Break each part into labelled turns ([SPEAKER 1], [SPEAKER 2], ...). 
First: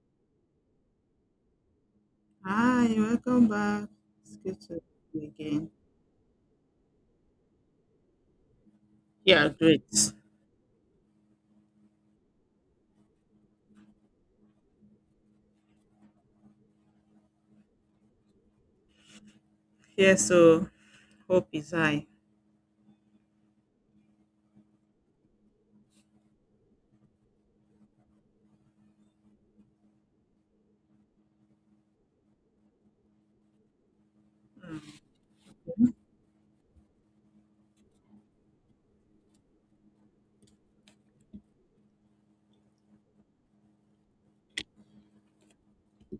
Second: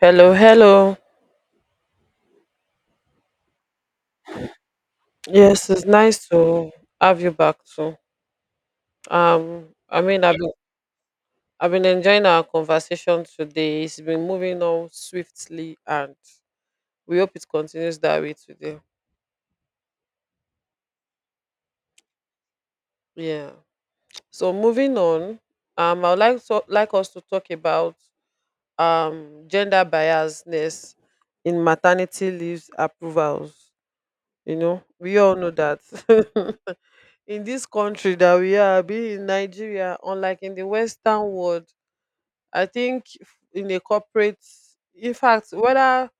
[SPEAKER 1] Hello, hello.
[SPEAKER 2] Hi, welcome back. It's good to see you
[SPEAKER 1] Yes,
[SPEAKER 2] again.
[SPEAKER 1] it's nice to have you back too.
[SPEAKER 2] Yeah,
[SPEAKER 1] Um,
[SPEAKER 2] great.
[SPEAKER 1] I mean, I've been enjoying our conversation today. It's been moving on swiftly, and we hope it continues that way today.
[SPEAKER 2] Yeah, so hope is high.
[SPEAKER 1] Yeah. So moving on, I would like to like us to talk about gender biasness in maternity leaves approvals. You
[SPEAKER 2] Mm,
[SPEAKER 1] know, we all know that. In this country that we are be in Nigeria, unlike in the western world, I think in a corporate, in fact, whether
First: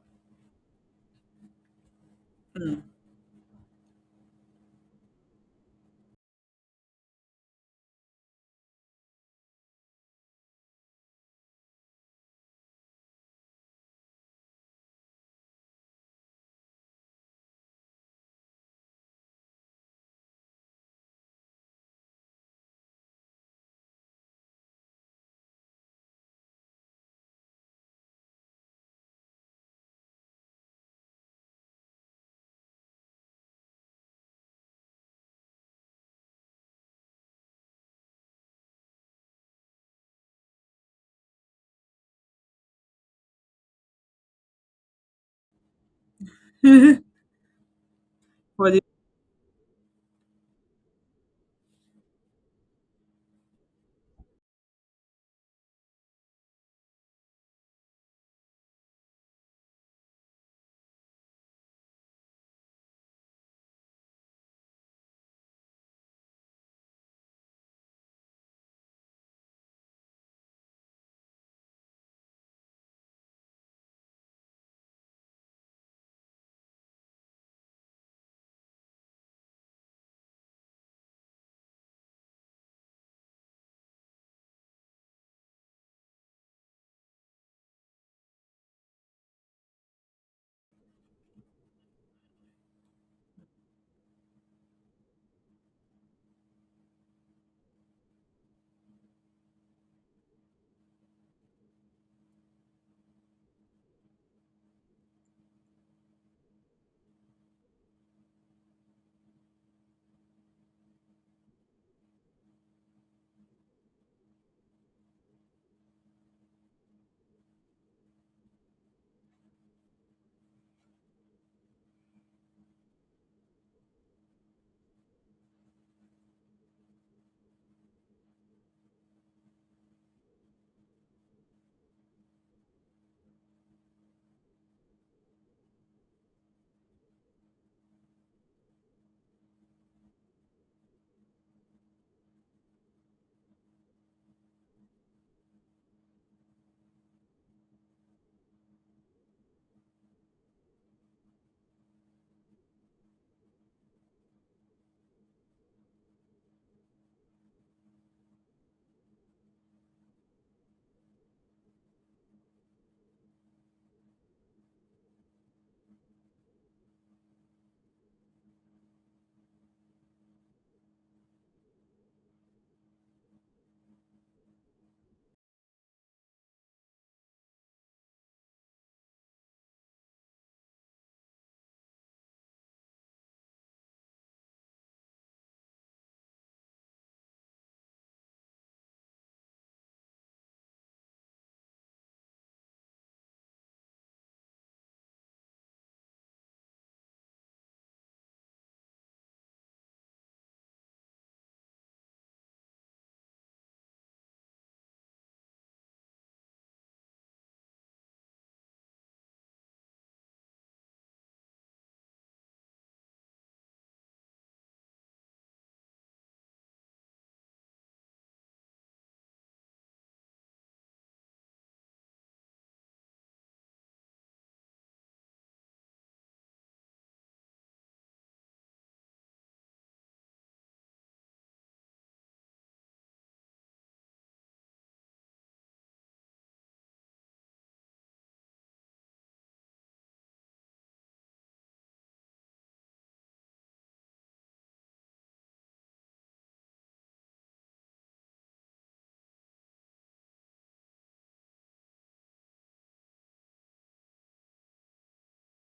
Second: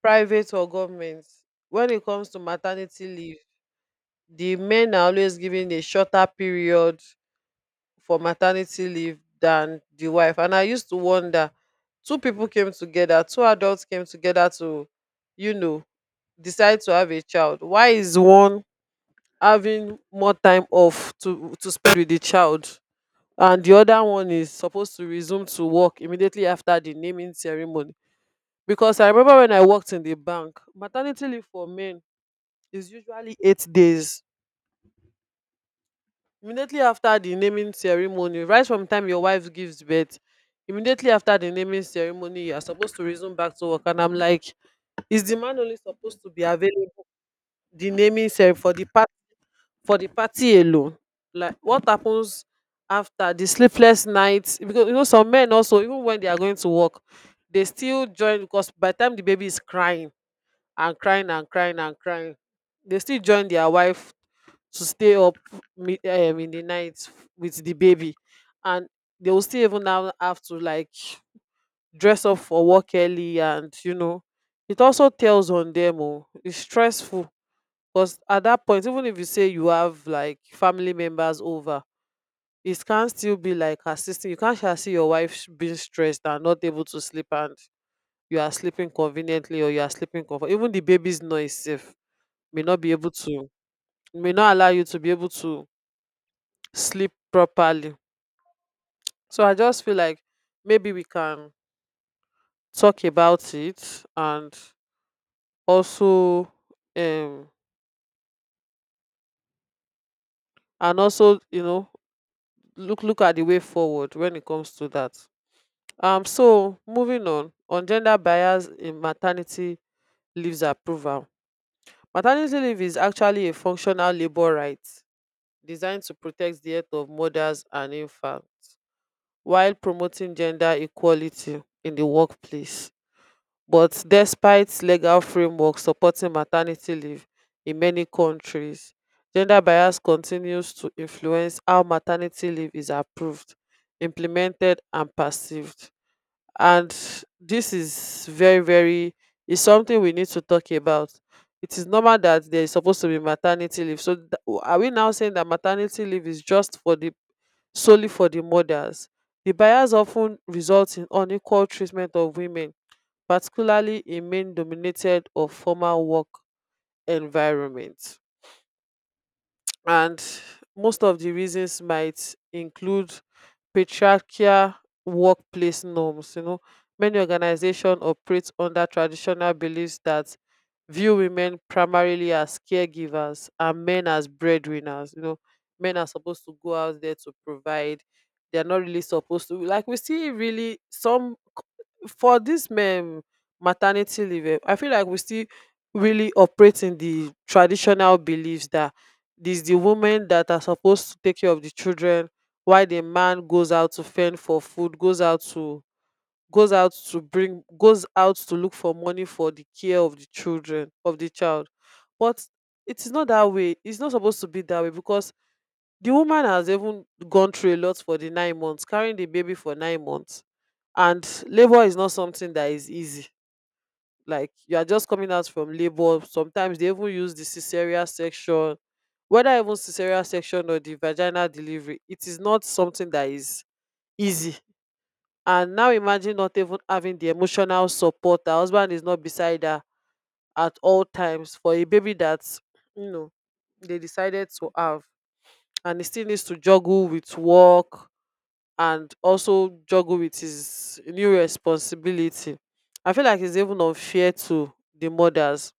[SPEAKER 1] private or government, when it comes to maternity leave, the men are always given a shorter period for maternity leave than the wife. And I used to wonder, two people came together, two adults came together to, you know, decide to have a child. Why is one having more time off to spend with the child, and the other one is supposed to resume to work immediately after the naming ceremony? Because I remember when I worked in the bank, maternity leave for men is usually 8 days. Immediately after the naming ceremony, right from the time your wife gives birth, immediately after the naming ceremony, you are supposed to resume back to work. And I'm like, is the man only supposed to be
[SPEAKER 2] mm.
[SPEAKER 1] available the naming ceremony
[SPEAKER 2] For
[SPEAKER 1] for
[SPEAKER 2] the-
[SPEAKER 1] the for the party alone? Like, what happens after the sleepless nights? Because you know, some men also, even when they are going to work, they still join. Because by the time the baby is crying and crying and crying and crying, they still join their wife to stay up in the night with the baby. And they will still even now have to, like, dress up for work early. And you know, it also tells on them. Oh, it's stressful. Because at that point, even if you say you have like family members over, it can still be like assisting. You can't just see your wife being stressed and not able to sleep, and you are sleeping conveniently or you are sleeping comfort. Even the baby's noise safe may not be able to may not allow you to be able to sleep properly. So I just feel like maybe we can talk about it, and also um and also, you know, look at the way forward when it comes to that. So moving on gender bias in maternity leaves approval. Maternity leave is actually a functional labor right designed to protect the health of mothers and infants while promoting gender equality in the workplace. But despite legal framework supporting maternity leave in many countries, gender bias continues to influence how maternity leave is approved, implemented and perceived. And this is very very is something we need to talk about. It is normal that there is supposed to be maternity leave, are we now saying that maternity leave is just for the solely for the mothers? The bias often results in unequal treatment of women, particularly in men dominated or formal work environments. And most of the reasons might include patriarchal workplace norms. You know, many organizations operate under traditional beliefs that view women primarily as caregivers and men as breadwinners. You know, men are supposed to go out there to provide. They are not really supposed to, like, we see really some for this men maternity leave, eh, I feel like we still really operate in the traditional beliefs that this the women that are supposed to take care of the children while the man goes out to fend for food, goes out to look for money for the care of the children of the child. But it is not that way. It's not supposed to be that way because the woman has even gone through a lot for the 9 months, carrying the baby for 9 months. And labor is not something that is easy. Like you are just coming out from labor, sometimes they even use the cesarean section, whether even cesarean section or the vaginal delivery, it is not something that is easy. And now imagine not even having the emotional support. Her husband is not beside her at all times for a baby that, you know, they decided to have. And he still needs to juggle with work and also juggle with his new responsibility. I feel like it's even unfair to the mothers.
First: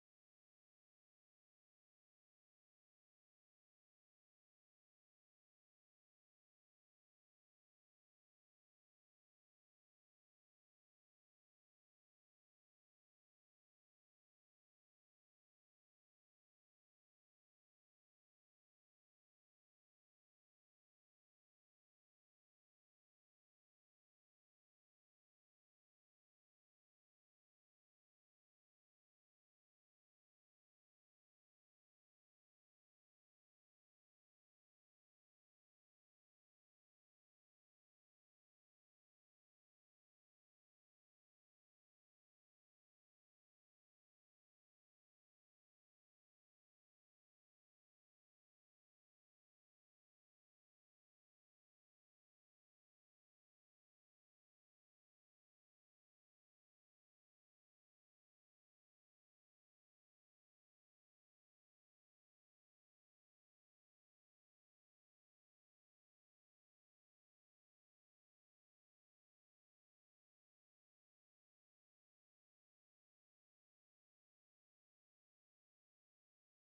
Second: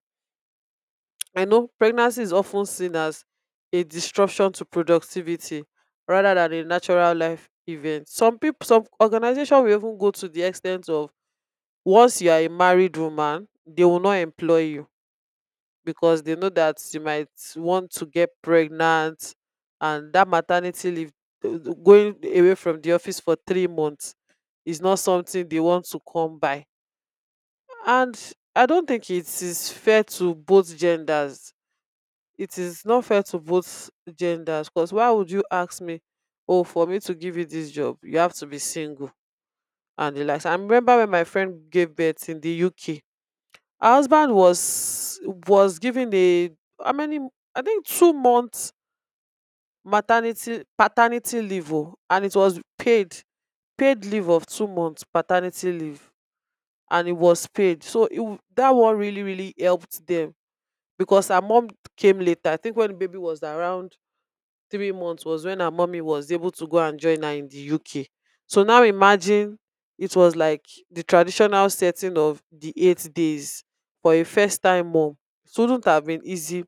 [SPEAKER 1] I know pregnancy is often seen as a disruption to productivity rather than a natural life event. Some people, some organization will even go to the extent of, once you are a married woman, they will not employ you because they know that you might want to get pregnant, and that maternity leave, going away from the office for 3 months, is not something they want to come by. And I don't think it is fair to both genders. It is not fair to both genders, because why would you ask me, oh, for me to give you this job you have to be single and the likes? I remember when my friend gave birth in the UK, her husband was given a how many I think 2 months maternity paternity leave. Oh, and it was paid. Paid leave of 2 months paternity leave. And it was paid, so that one really really helped them. Because her mom came later, I think when the baby was around 3 months was when her mommy was able to go and join her in the UK. So now imagine it was like the traditional setting of the 8 days for a first time mom. It wouldn't have been easy.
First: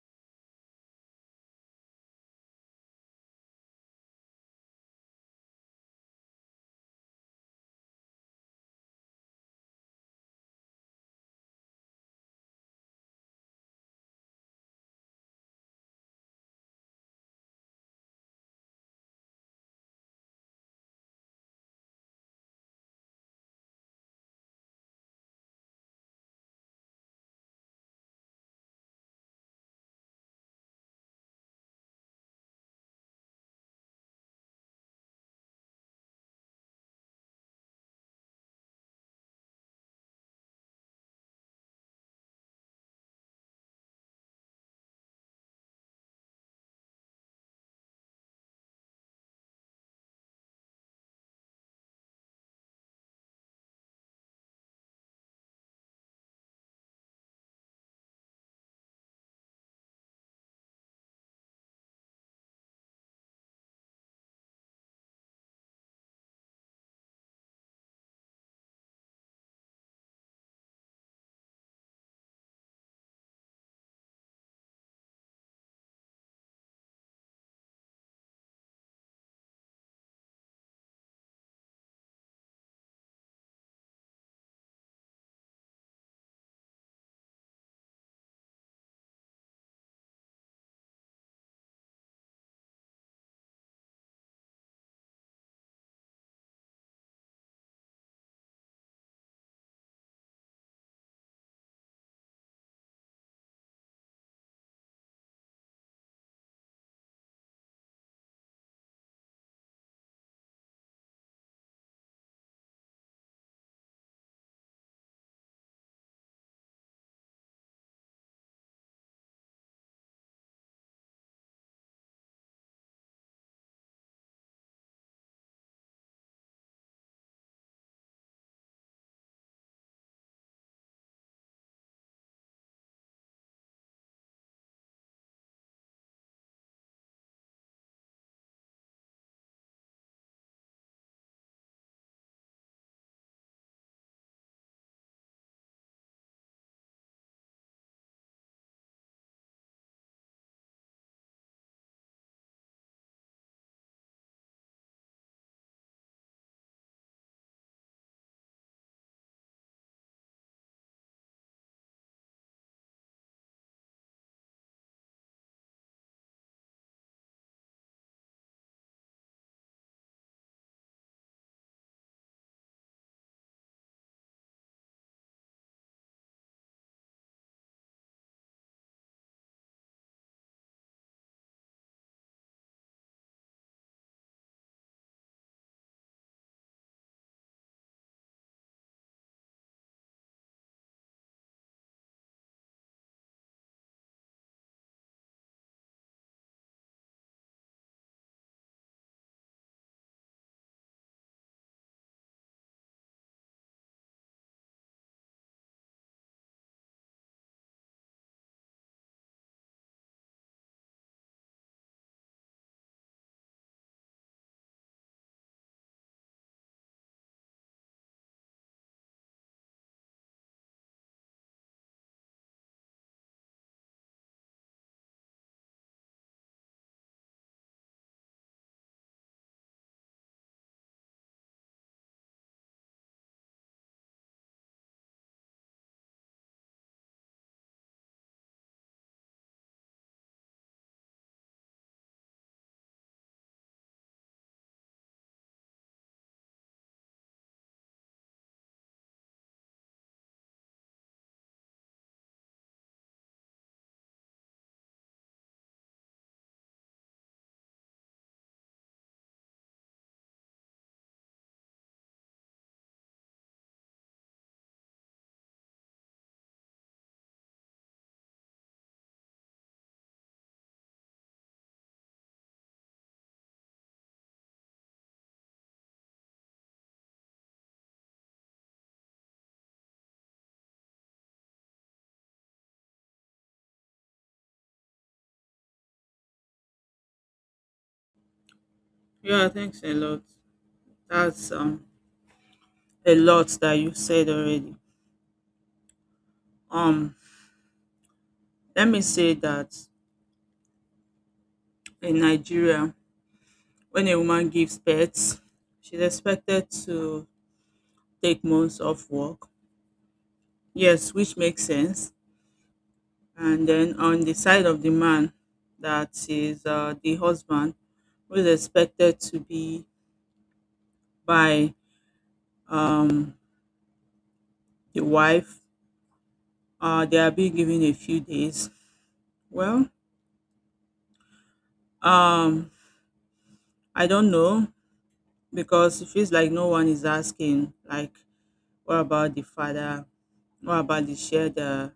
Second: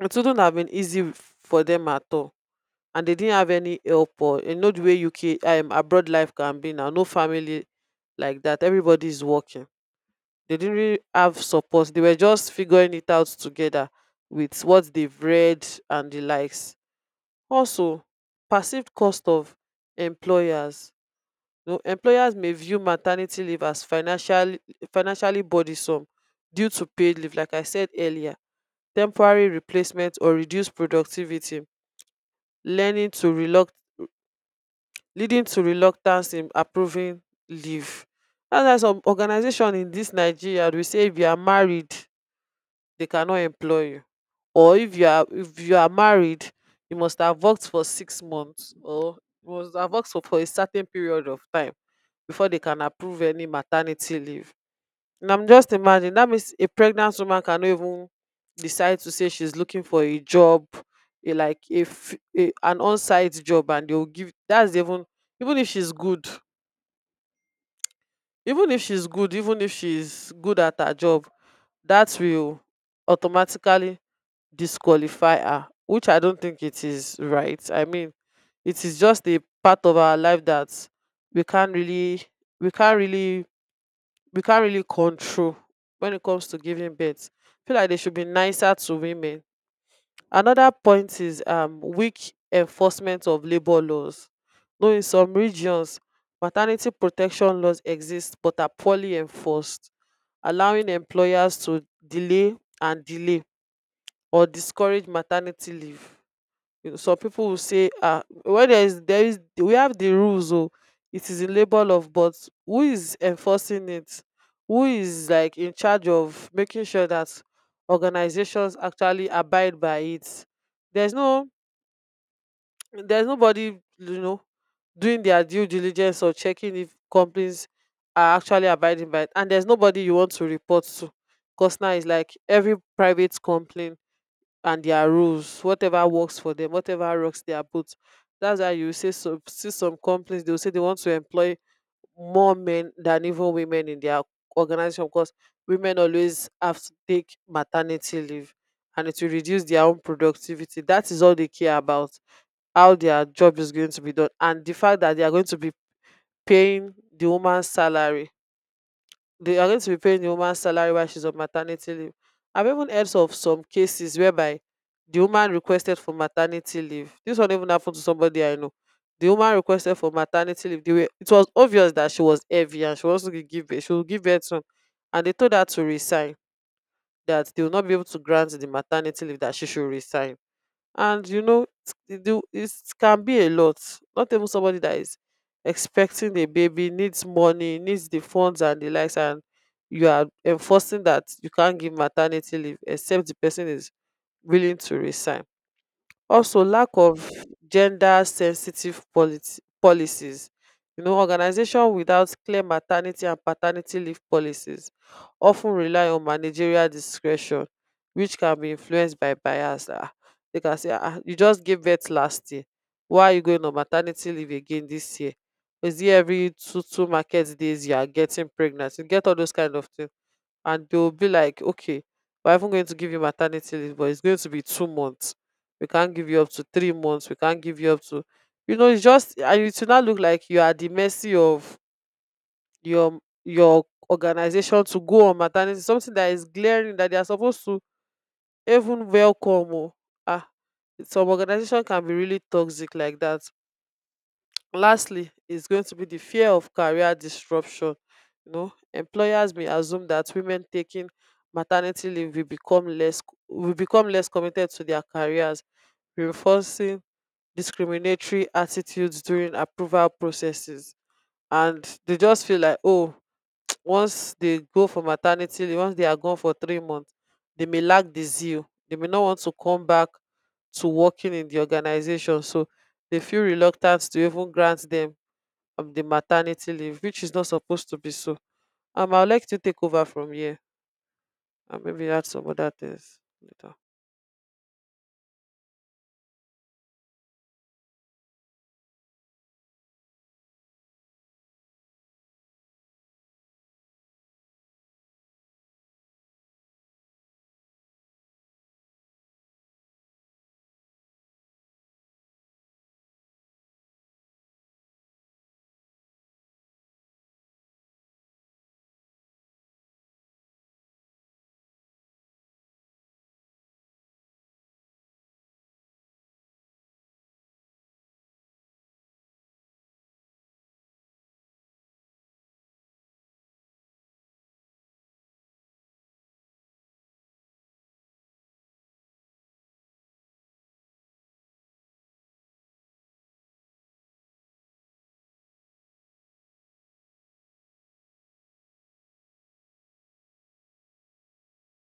[SPEAKER 1] It wouldn't have been easy for them at all. And they didn't have any help, or you know the way UK, abroad life can be now. No family like that. Everybody is working. They didn't really have support. They were just figuring it out together with what they've read and the likes. Also, perceived cost of employers. You know, employers may view maternity leave as financially burdensome due to paid leave, like I said earlier, temporary replacement or reduced productivity, learning to reluct leading to reluctance in approving leave. That's why some organization in dis Nigeria dey say if you are married, they cannot employ you. Or if you are married, you must have worked for 6 months, or you must have worked for a certain period of time before they can approve any maternity leave. And I'm just imagining that means a pregnant woman cannot even decide to say she's looking for a job, like if a an on-site job and they'll give, that's even, even if she's good even if she's good at her job, that will automatically disqualify her. Which I don't think it is right. I mean, it is just a part of our life that we can't really, we can't really, we can't really control when it comes to giving birth. I feel like they should be nicer to women. Another point is weak enforcement of labor laws. Though in some regions, maternity protection laws exist but are poorly enforced, allowing employers to delay and delay or discourage maternity leave. You know, some people will say, ah, where there is, we have the rules, oh, it is a label of, but who is enforcing it? Who is like in charge of making sure that organizations actually abide by it? There's no, there's nobody, you know, doing their due diligence or checking if companies are actually abiding by it. And there's nobody you want to report to, because now it's like every private company and their rules, whatever works for them, whatever rocks their boat. That's why you say some companies they'll say they want to employ more men than even women in their organization. Because women always have to take maternity leave and it will reduce their own productivity. That is all they care about, how their job is going to be done and the fact that they are going to be paying the woman's salary. They are going to be paying the woman salary while she's on maternity leave. I've even heard of some cases whereby the woman requested for maternity leave. This one even happened to somebody I know. The woman requested for maternity leave. It was obvious that she was heavy and she wants to give birth. She will give birth soon. And they told her to resign, that they will not be able to grant the maternity leave, that she should resign. And you know it can be a lot. Not even somebody that is expecting a baby needs money, needs the funds and the likes, and you are enforcing that you can't give maternity leave except the person is willing to resign. Also, lack of gender sensitive policies. You know, organization without clear maternity and paternity leave policies often rely on managerial discretion, which can be influenced by bias. They can say, you just gave birth last year. Why are you going on maternity leave again this year? Is it every two market days you are getting pregnant? You get all those kind of things and they will be like, okay, we're even going to give you maternity leave, but it's going to be 2 months. We can't give you up to 3 months, we can't give you up to, you know, it's just, and it will not look like you are at the mercy of your your organization to go on maternity, something that is glaring that they are supposed to even welcome. Oh ah some organization can be really toxic like that. Lastly is going to be the fear of career disruption. You know, employers may assume that women taking maternity leave will become less, committed to their careers, reinforcing discriminatory attitudes during approval processes. And they just feel like, oh, once they go for maternity leave, once they are gone for 3 months, they may lack the zeal, they may not want to come back to working in the organization, so they feel reluctant to even grant them of the maternity leave, which is not supposed to be so. I'd like to take over from here and maybe add some other things later.
[SPEAKER 2] yeah, thanks a lot. That's a lot that you said already. Um, Let me say that in Nigeria, when a woman gives birth, she's expected to take months off work. Yes, which makes sense. And then on the side of the man, that is the husband, who is expected to be by um, the wife, they are being given a few days. Well, um, I don't know because it feels like no one is asking, like, what about the father? What about the shared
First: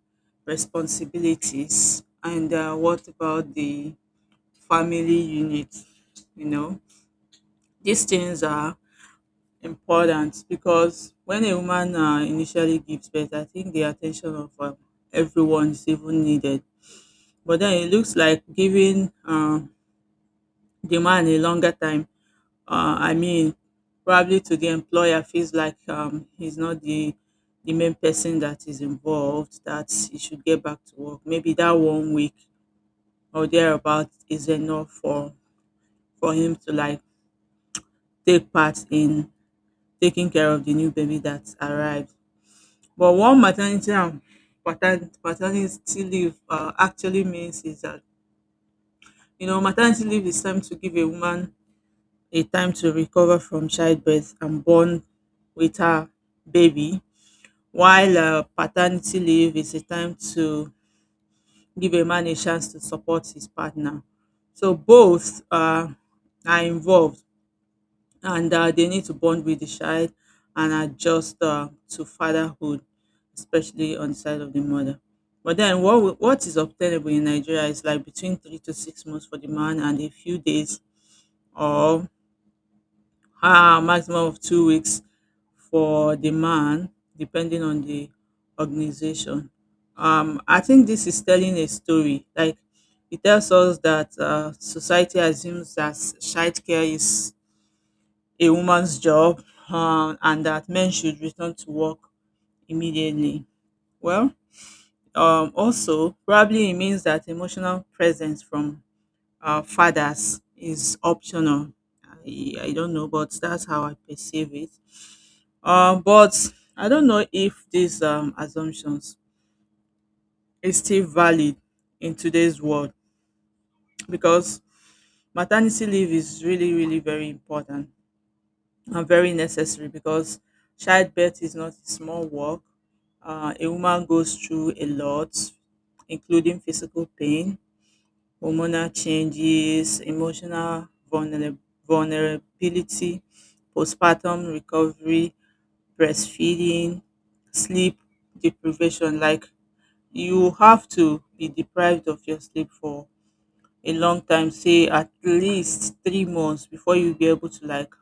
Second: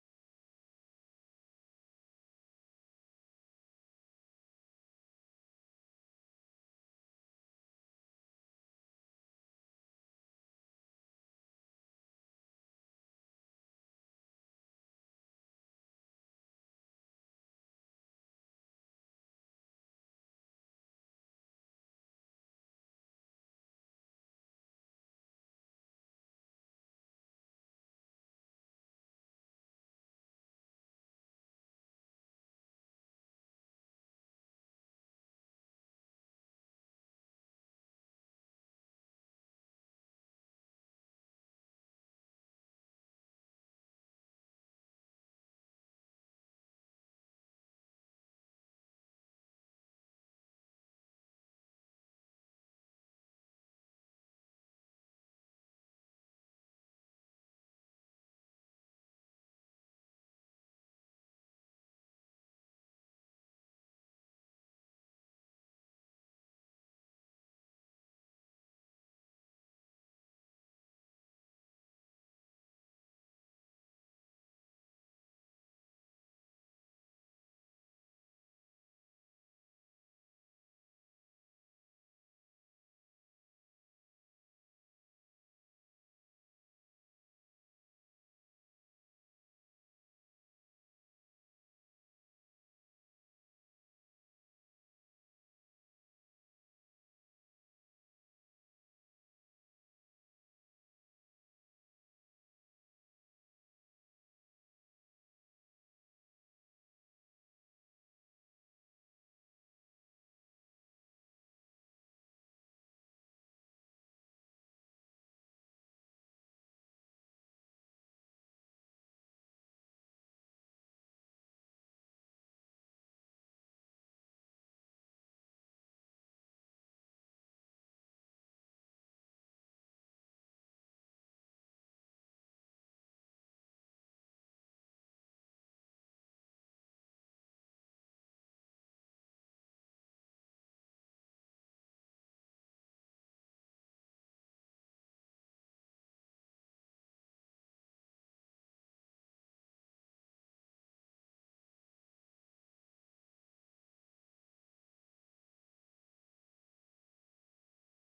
[SPEAKER 2] responsibilities? And what about the family unit? You know, these things are important because when a woman initially gives birth, I think the attention of everyone is even needed. But then it looks like giving the man a longer time. I mean, probably to the employer feels like he's not the main person that is involved. That he should get back to work. Maybe that 1 week or thereabout is enough for him to like take part in taking care of the new baby that arrived. But what maternity and paternity leave actually means is that, you know, maternity leave is time to give a woman a time to recover from childbirth and bond with her baby, while paternity leave is a time to give a man a chance to support his partner. So both are involved, and they need to bond with the child and adjust to fatherhood, especially on the side of the mother. But then, what is obtainable in Nigeria is like between 3 to 6 months for the man and a few days or a maximum of 2 weeks for the man, depending on the organization. I think this is telling a story. Like it tells us that society assumes that childcare is a woman's job, and that men should return to work immediately. Well, also, probably it means that emotional presence from fathers is optional. I don't know, but that's how I perceive it. But I don't know if these assumptions is still valid in today's world because maternity leave is really, really very important, are very necessary because childbirth is not a small work. A woman goes through a lot, including physical pain, hormonal changes, emotional vulnerability, postpartum recovery, breastfeeding, sleep deprivation. Like you have to be deprived of your sleep for a long time, say at least 3 months before you be able to like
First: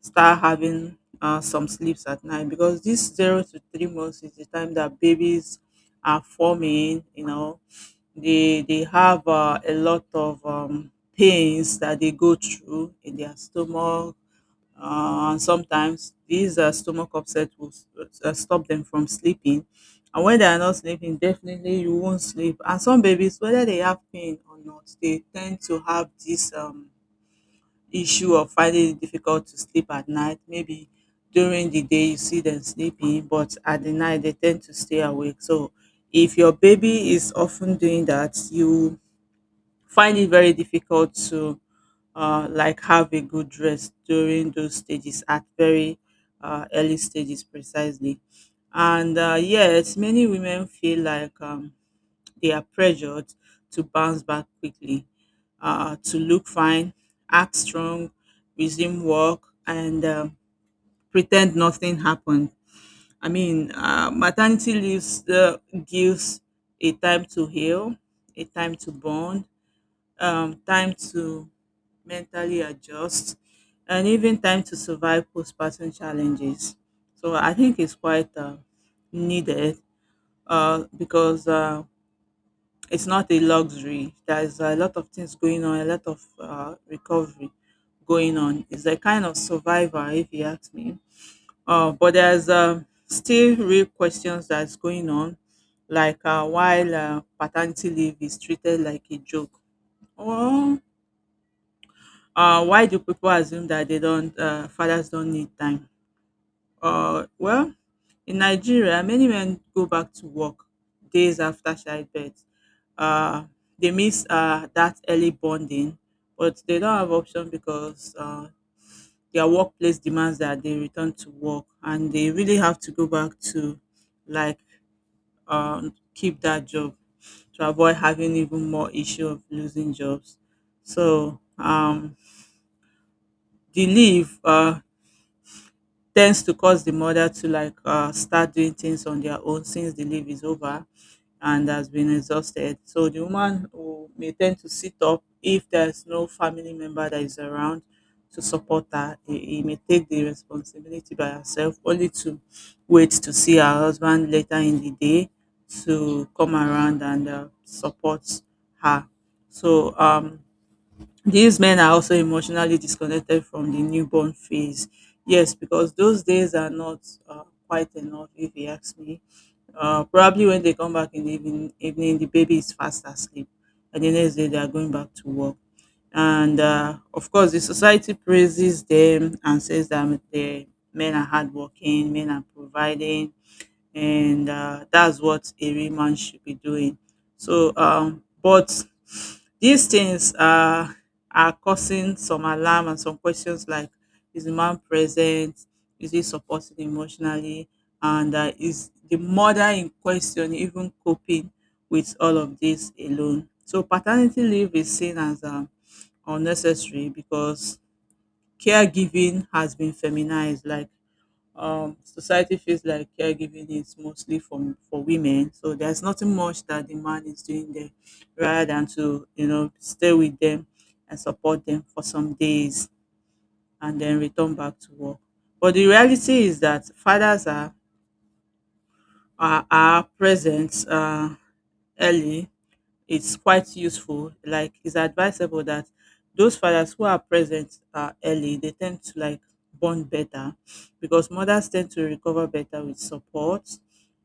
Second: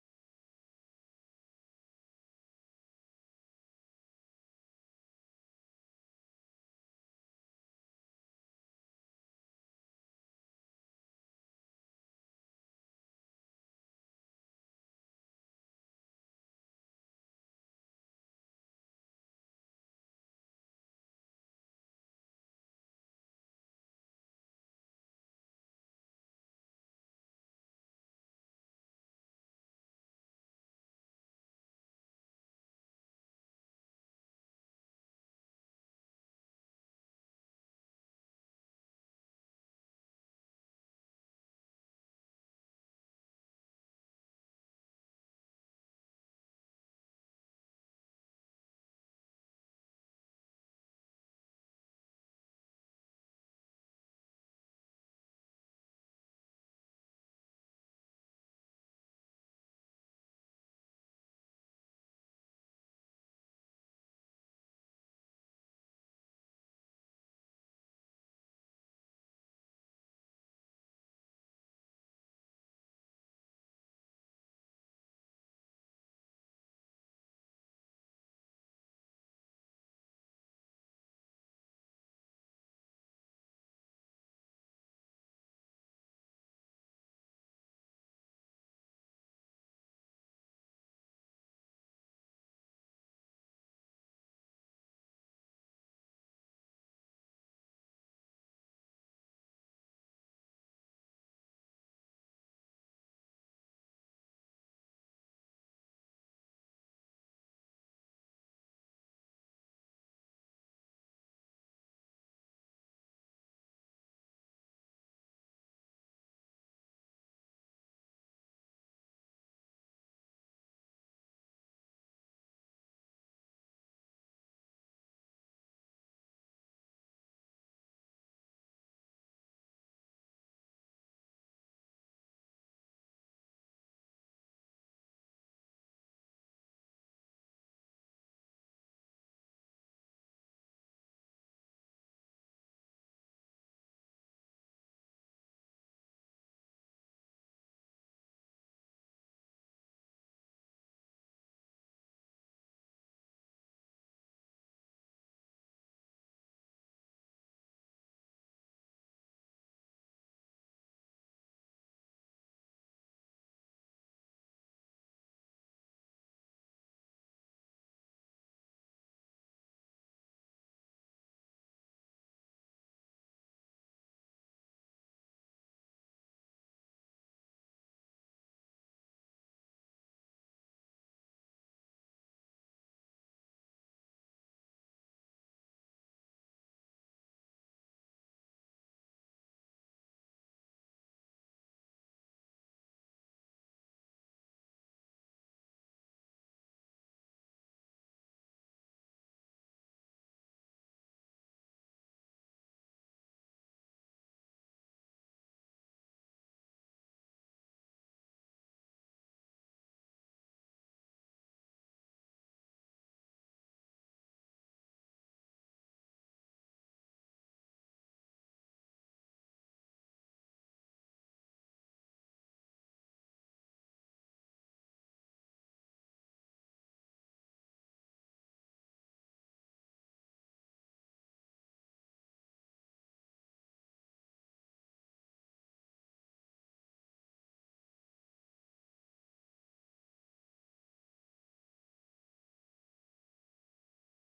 [SPEAKER 2] start having some sleeps at night because this 0 to 3 months is the time that babies are forming, you know, they have a lot of pains that they go through in their stomach, and sometimes these stomach upset stop them from sleeping. And when they are not sleeping, definitely you won't sleep. And some babies, whether they have pain or not, they tend to have this issue of finding it difficult to sleep at night. Maybe during the day you see them sleeping, but at the night they tend to stay awake. So if your baby is often doing that, you find it very difficult to like have a good rest during those stages at very early stages precisely. And yes, many women feel like they are pressured to bounce back quickly, to look fine, act strong, resume work, and pretend nothing happened. I mean, maternity leaves gives a time to heal, a time to bond, time to mentally adjust, and even time to survive postpartum challenges. So I think it's quite needed, because it's not a luxury. There's a lot of things going on, a lot of recovery going on. It's a kind of survivor, if you ask me. But there's still real questions that's going on, like while paternity leave is treated like a joke. Or why do people assume that they don't fathers don't need time? Well, in Nigeria, many men go back to work days after childbirth. Uh, they miss that early bonding, but they don't have option because their workplace demands that they return to work, and they really have to go back to like keep that job to avoid having even more issue of losing jobs. So the leave tends to cause the mother to like start doing things on their own since the leave is over and has been exhausted. So the woman will, may tend to sit up if there's no family member that is around to support her. He may take the responsibility by herself, only to wait to see her husband later in the day to come around and support her. So these men are also emotionally disconnected from the newborn phase. Yes, because those days are not quite enough, if you ask me. Probably when they come back in the evening, the baby is fast asleep, and the next day they are going back to work. And of course, the society praises them and says that the men are hardworking, men are providing, and that's what a real man should be doing. So, but these things are causing some alarm and some questions like, is the man present? Is he supporting emotionally? And is the mother in question even coping with all of this alone? So, paternity leave is seen as unnecessary because caregiving has been feminized. Like society feels like caregiving is mostly for women, so there's nothing much that the man is doing there, rather than to you know stay with them and support them for some days and then return back to work. But the reality is that fathers are are present early, it's quite useful. Like it's advisable that those fathers who are present early, they tend to like bond better because mothers tend to recover better with support.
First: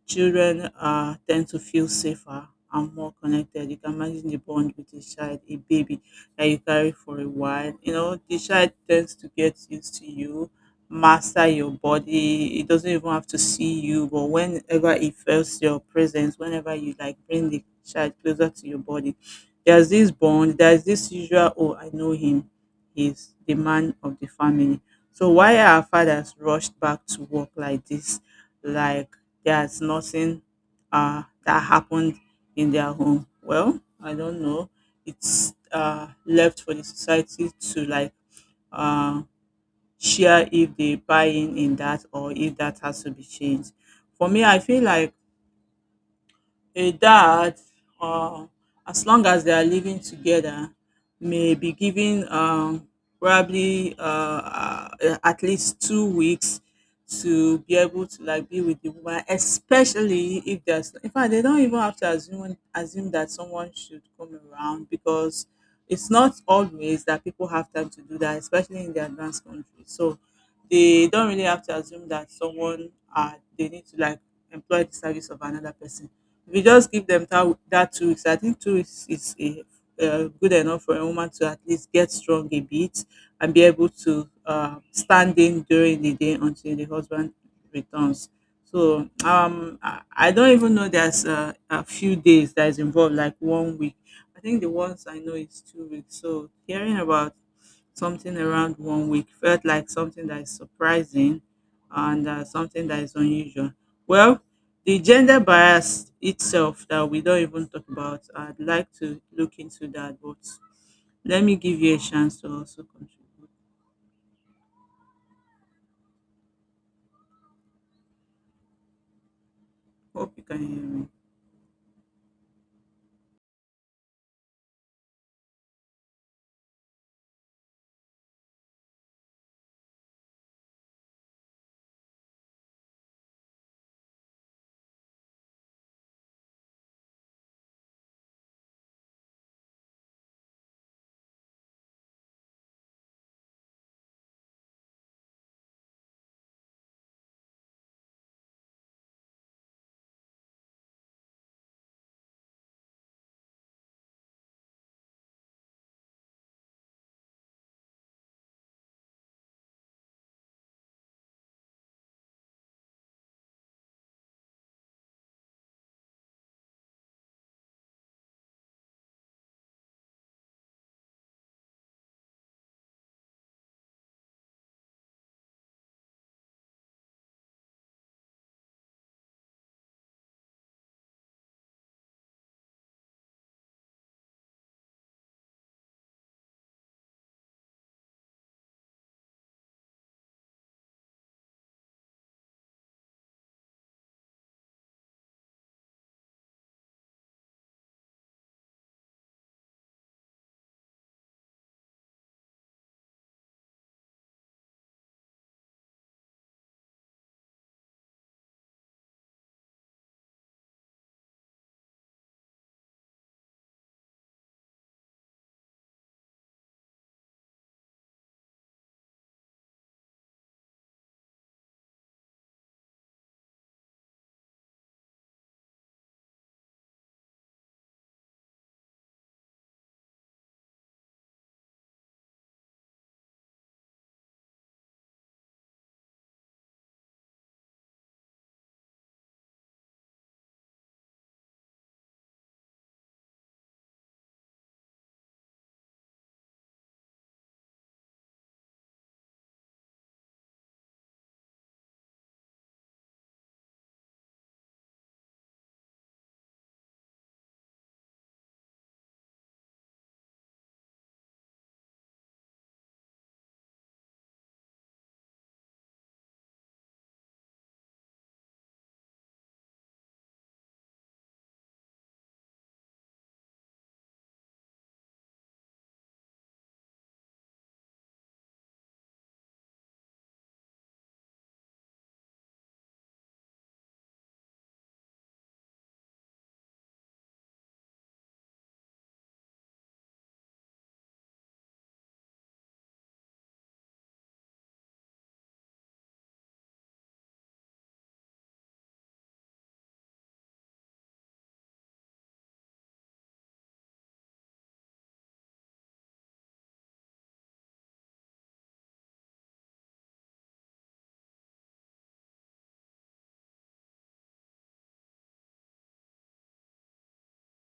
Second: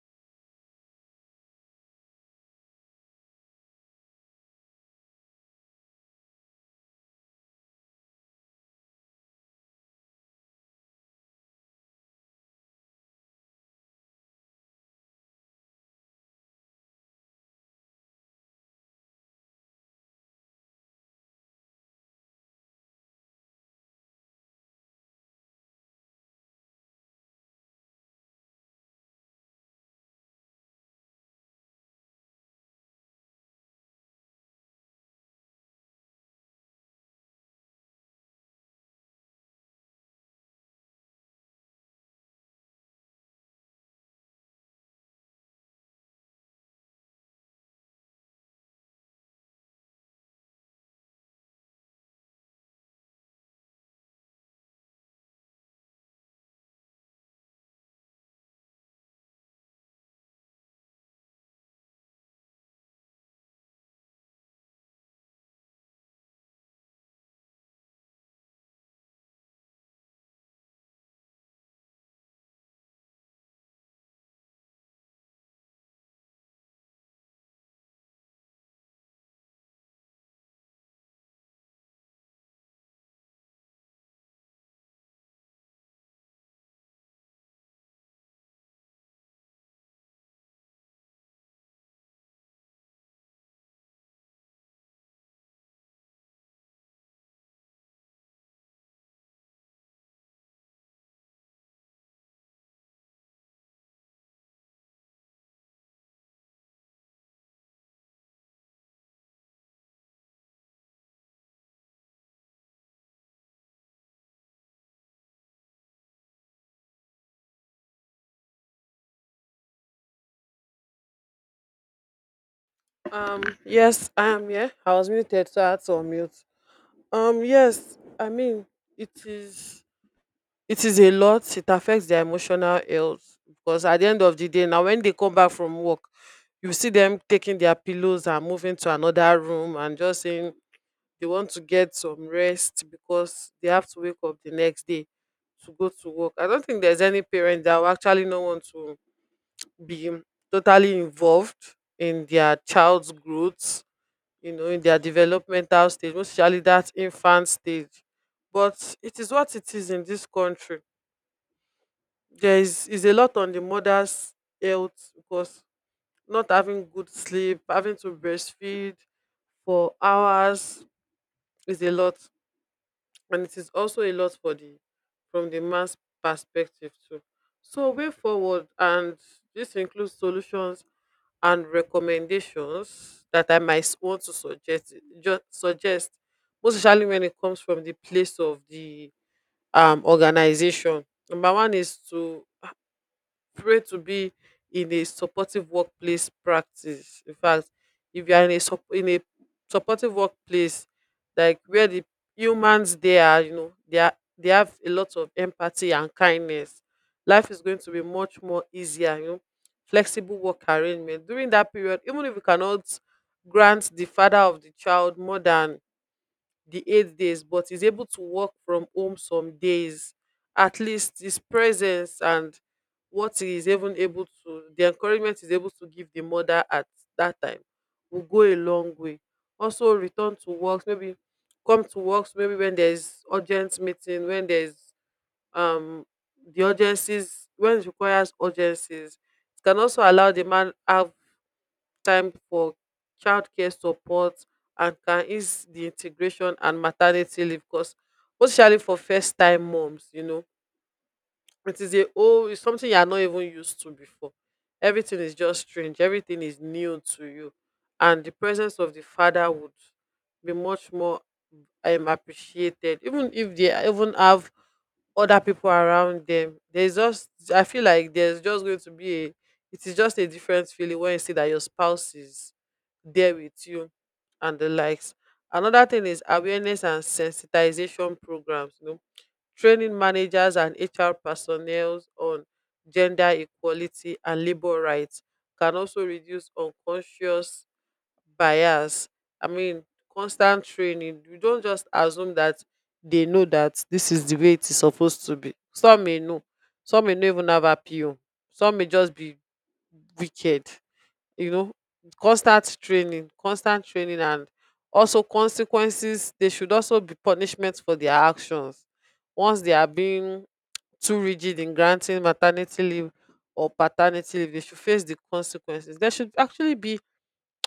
[SPEAKER 2] Children tend to feel safer and more connected. You can imagine the bond with a child, a baby that you carry for a while. You know, the child tends to get used to you, master your body. It doesn't even have to see you, but whenever it feels your presence, whenever you like bring the child closer to your body, there's this bond, there's this usual, oh, I know him. He's the man of the family. So why are our fathers rushed back to work like this? Like there's nothing that happened in their home. Well, I don't know. It's left for the society to like um share if they buy in that or if that has to be changed. For me, I feel like a dad, or as long as they are living together, may be given probably at least 2 weeks to be able to like be with the woman, especially if there's. In fact, they don't even have to assume that someone should come around because it's not always that people have time to do that, especially in the advanced countries. So they don't really have to assume that someone they need to like employ the service of another person. If you just give them that 2 weeks, I think 2 weeks is a good enough for a woman to at least get strong a bit and be able to stand in during the day until the husband returns. So um, I don't even know there's a few days that is involved, like 1 week. I think the ones I know is 2 weeks. So hearing about something around 1 week felt like something that is surprising and something that is unusual. Well, the gender bias itself that we don't even talk about, I'd like to look into that, but let me give you a chance to also contribute. Hope you can hear me.
[SPEAKER 1] Yes, I am. Yeah, I was muted, so I had to unmute. Yes, I mean it is. It is a lot. It affects their emotional health, because at the end of the day, now when they come back from work, you see them taking their pillows and moving to another room and just saying they want to get some rest because they have to wake up the next day to go to work. I don't think there's any parent that will actually not want to be totally involved in their child's growth, you know, in their developmental stage, most especially that infant stage. But it is what it is in this country. There is a lot on the mother's health, because not having good sleep, having to breastfeed for hours is a lot. And it is also a lot for the from the man's perspective too. So, way forward, and this includes solutions and recommendations that I might want to suggest, just suggest, most especially when it comes from the place of the organization. Number one is to pray to be in a supportive workplace practice. In fact, if you are in a supportive workplace, like where the humans, they are, you know, they have a lot of empathy and kindness. Life is going to be much more easier, you know. Flexible work arrangement during that period, even if you cannot grant the father of the child more than the 8 days, but is able to work from home some days, at least his presence and what he is even able to, the encouragement he's able to give the mother at that time, will go a long way. Also, return to work maybe come to work maybe when there's urgent meeting, when there's um the urgencies, when it requires urgencies. It can also allow the man have time for childcare support, and can ease the integration and maternity leave, because especially for first time moms, you know, it is a oh, it's something you are not even used to before. Everything is just strange, everything is new to you, and the presence of the father would be much more appreciated, even if they even have other people around them. There's just, I feel like, there's just going to be a it is just a different feeling when you see that your spouse is there with you and the likes. Another thing is awareness and sensitization programs. You know, training managers and HR personnel on gender equality and labor rights can also reduce unconscious bias. I mean, constant training. You don't just assume that they know that this is the way it is supposed to be. Some may know, some may not even have appeal, some may just be wicked, you know. Constant training, and also consequences. They should also be punishment for their actions once they are being too rigid in granting maternity leave or paternity leave. They should face the consequences. There should actually be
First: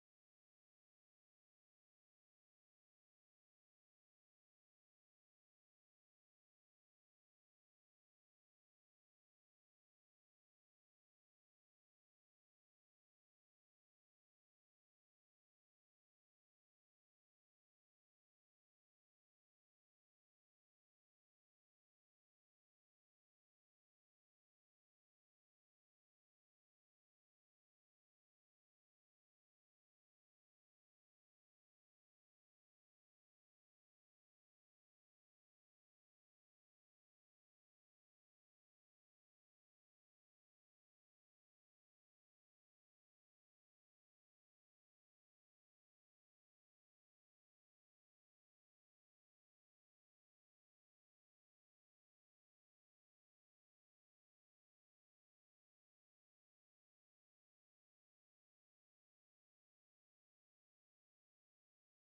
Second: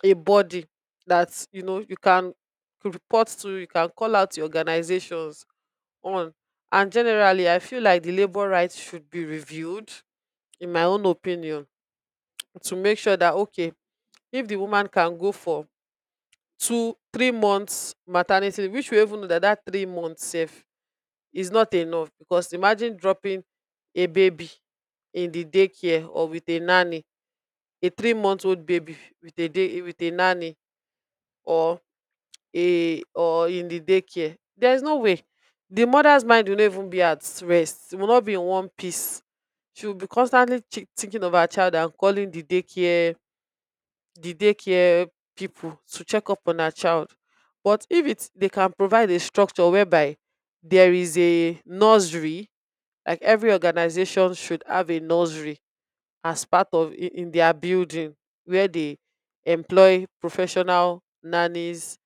[SPEAKER 1] a body that, you know, you can report to, you can call out the organizations on. And generally, I feel like the labor rights should be reviewed, in my own opinion, to make sure that, okay, if the woman can go for 2-3 months maternity leave, which we even know that 3 months safe is not enough, because imagine dropping a baby in the daycare or with a nanny. A 3 month old baby with a nanny, or a or in the daycare. There's no way. The mother's mind will not even be at rest. It will not be in one piece. She will be constantly thinking of her child and calling the daycare people to check up on her child. But if it's they can provide a structure whereby there is a nursery, like every organization should have a nursery as part of, in their building, where they employ professional nannies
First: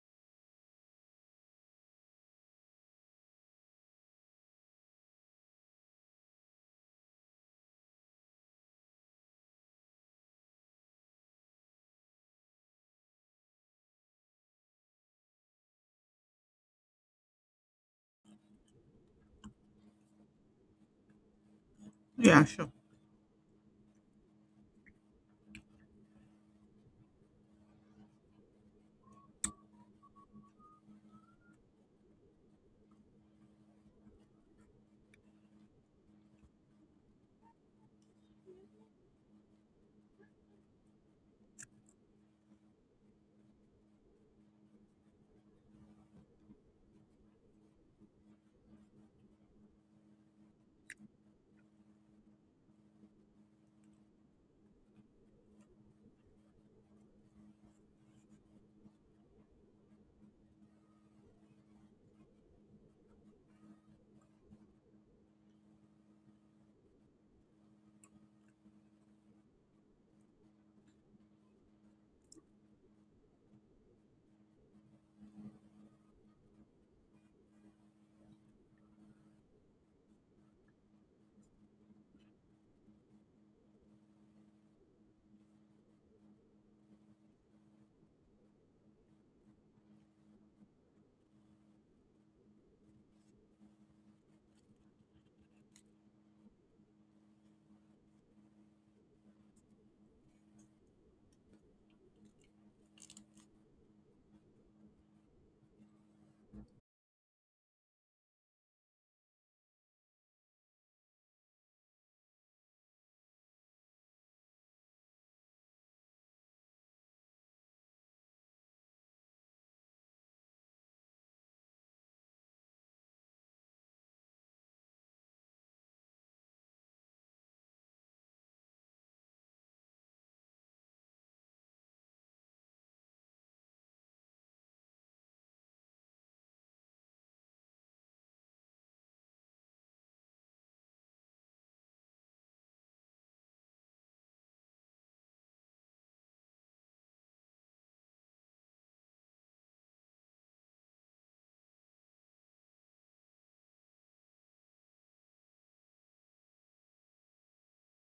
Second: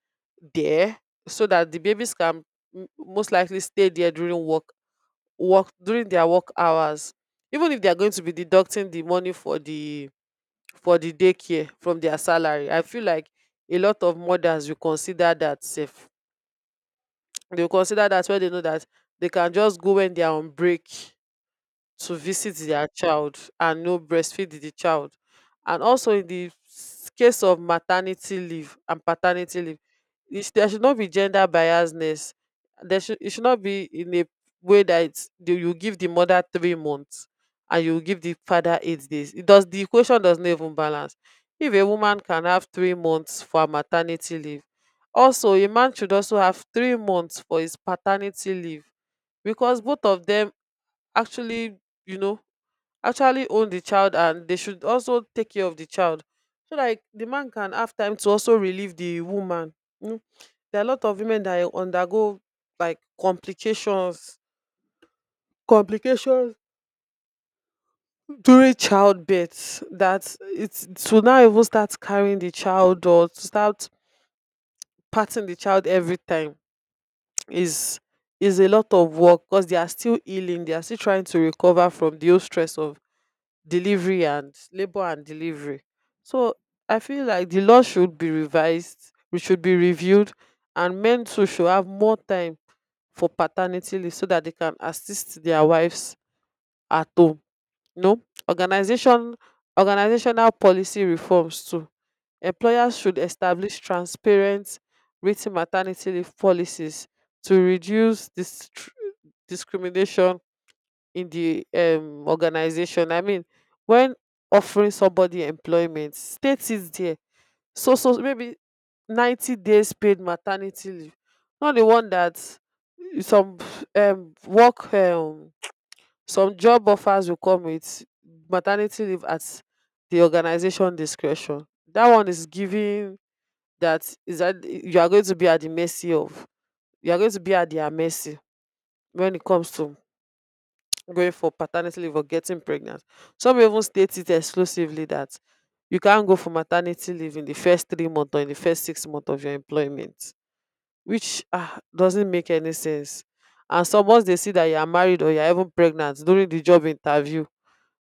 [SPEAKER 1] there, so that the babies can most likely stay there during work, during their work hours. Even if they are going to be deducting the money for the daycare from their salary, I feel like a lot of mothers will consider that safe. They will consider that, where they know that they can just go when they are on break to
[SPEAKER 2] Yeah,
[SPEAKER 1] visit
[SPEAKER 2] sure.
[SPEAKER 1] their child and no breastfeed the child. And also, case of maternity leave and paternity leave, there should not be gender biasness. There should It should not be in a way that you give the mother 3 months and you give the father 8 days. It does The equation does not even balance. If a woman can have 3 months for her maternity leave, also a man should also have 3 months for his paternity leave, because both of them, actually, you know, actually own the child, and they should also take care of the child. So like the man can have time to also relieve the woman. You There are a lot of women that undergo, like, complications during childbirth, that it's to now even start carrying the child or to start patting the child every time is is a lot of work, because they are still healing, they are still trying to recover from the whole stress of delivery, and labor and delivery. So I feel like the law should be revised, we should be reviewed, and men too should have more time for paternity leave so that they can assist their wives at home, you know. organization Organizational policy reforms too. Employers should establish transparent, written maternity leave policies to reduce this discrimination in the organization. I mean, when offering somebody employment, state is there. So maybe 90 days paid maternity leave. Not the one that some, um, work, um, some job offers will come with maternity leave at the organization discretion. That one is giving that is that, you are going to be at the mercy of, you are going to be at their mercy when it comes to going for paternity leave or getting pregnant. Some even state it exclusively that you can't go for maternity leave in the first 3 months or in the first 6 months of your employment, which, doesn't make any sense. And some, once they see that you are married or you are even pregnant during the job interview,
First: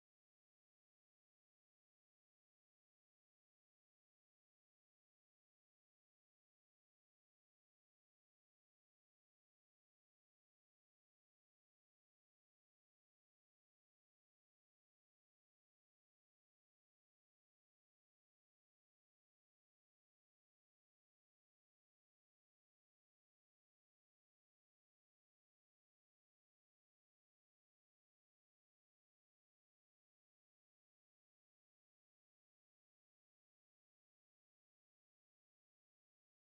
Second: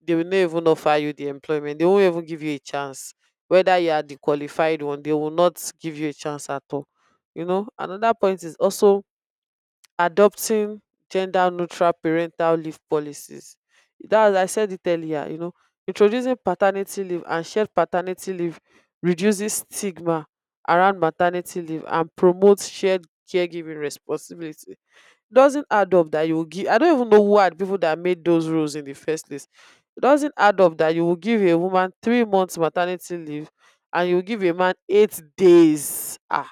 [SPEAKER 1] they will not even offer you the employment. They won't even give you a chance. Whether you are the qualified one, they will not give you a chance at all. You know, another point is also adopting gender neutral parental leave policies, that I said it earlier. You know, introducing paternity leave and shared paternity leave reduces stigma around maternity leave and promotes shared caregiving responsibility. Doesn't add up that you will give, I don't even know who are the people that made those rules in the first place. It doesn't add up that you will give a woman 3 months maternity leave and you will give a man 8 days,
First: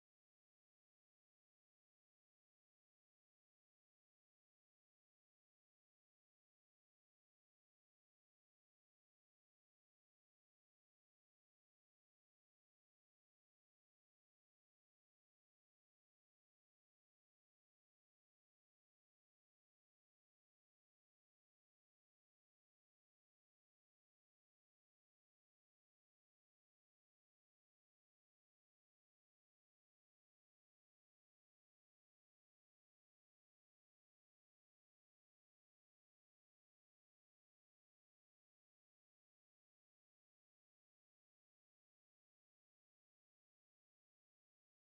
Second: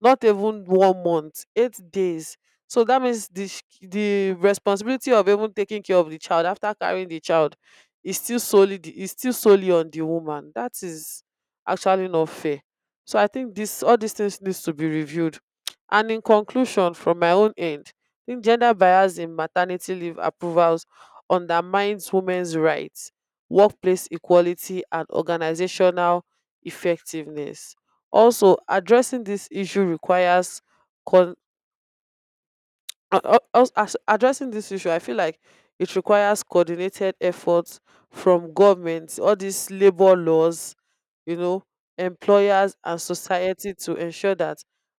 [SPEAKER 1] not even one month, 8 days. So that means the responsibility of even taking care of the child after carrying the child is still is still solely on the woman. That is actually not fair. So I think this, all these things needs to be reviewed. And in conclusion, from my own end, I think gender bias in maternity leave approvals undermines women's rights, workplace equality, and organizational effectiveness. Also, addressing this issue requires, as addressing this issue, I feel like, it requires coordinated efforts from governments, all these labor laws, you know, employers and society to ensure that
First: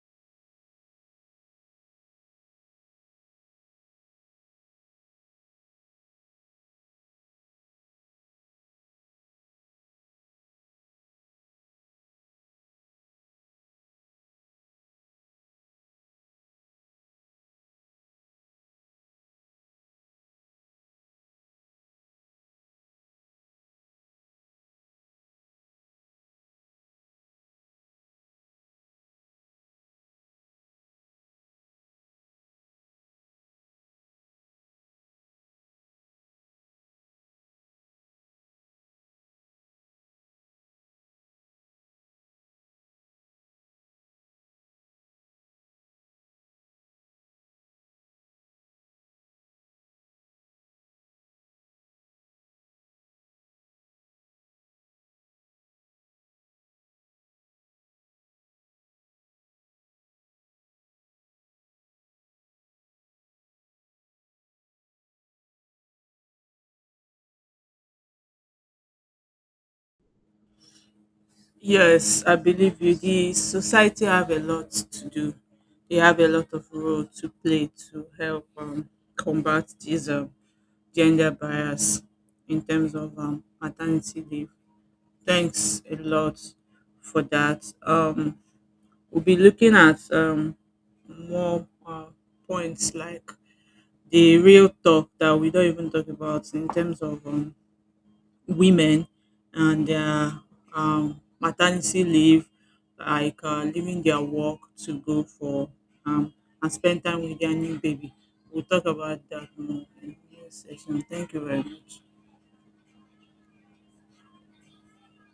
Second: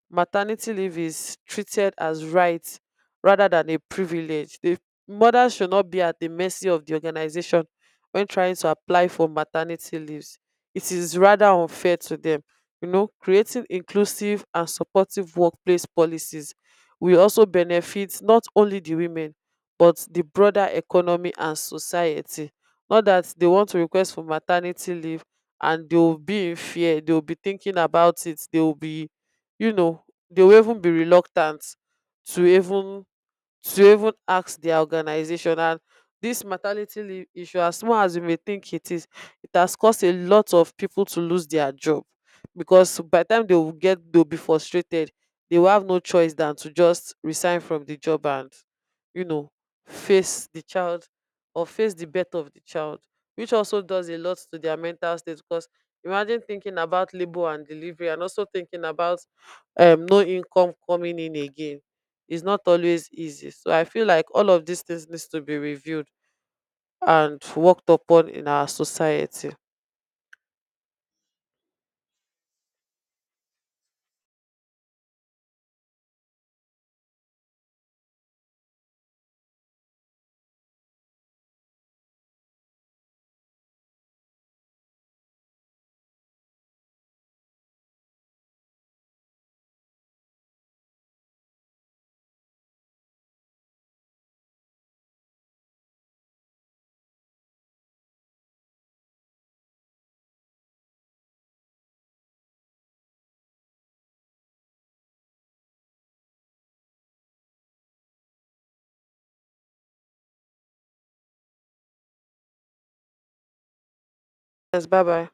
[SPEAKER 1] maternity leave is treated as right rather than a privilege. The mothers should not be at the mercy of the organization when trying to apply for maternity leaves. It is rather unfair to them, you know. Creating inclusive and supportive workplace policies will also benefit not only the women but the broader economy and society. Not that they want to request for maternity leave and they will be in fear, they will be thinking about it, they will be, you know, they will even be reluctant to even to even ask their organization. And this maternity leave issue, as small as you may think it is, it has caused a lot of people to lose their job, because by the time they will get, they'll be frustrated, they will have no choice than to just resign from the job and, you know, face the child or face the birth of the child, which also does a lot to their mental state, because imagine thinking about labor and delivery and also thinking about, no income coming in again, is not always easy. So I feel like all of these things needs to be reviewed and worked upon in our society.
[SPEAKER 2] Yes, I believe you. The society have a lot to do. They have a lot of role to play to help combat this gender bias in terms of maternity leave. Thanks a lot for that. We'll be looking at more points like the real talk that we don't even talk about in terms of women and their maternity leave, like leaving their work to go for um, and spend time with their new baby. We'll talk about that more in the next session. Thank you very much.
[SPEAKER 1] Yes, bye bye.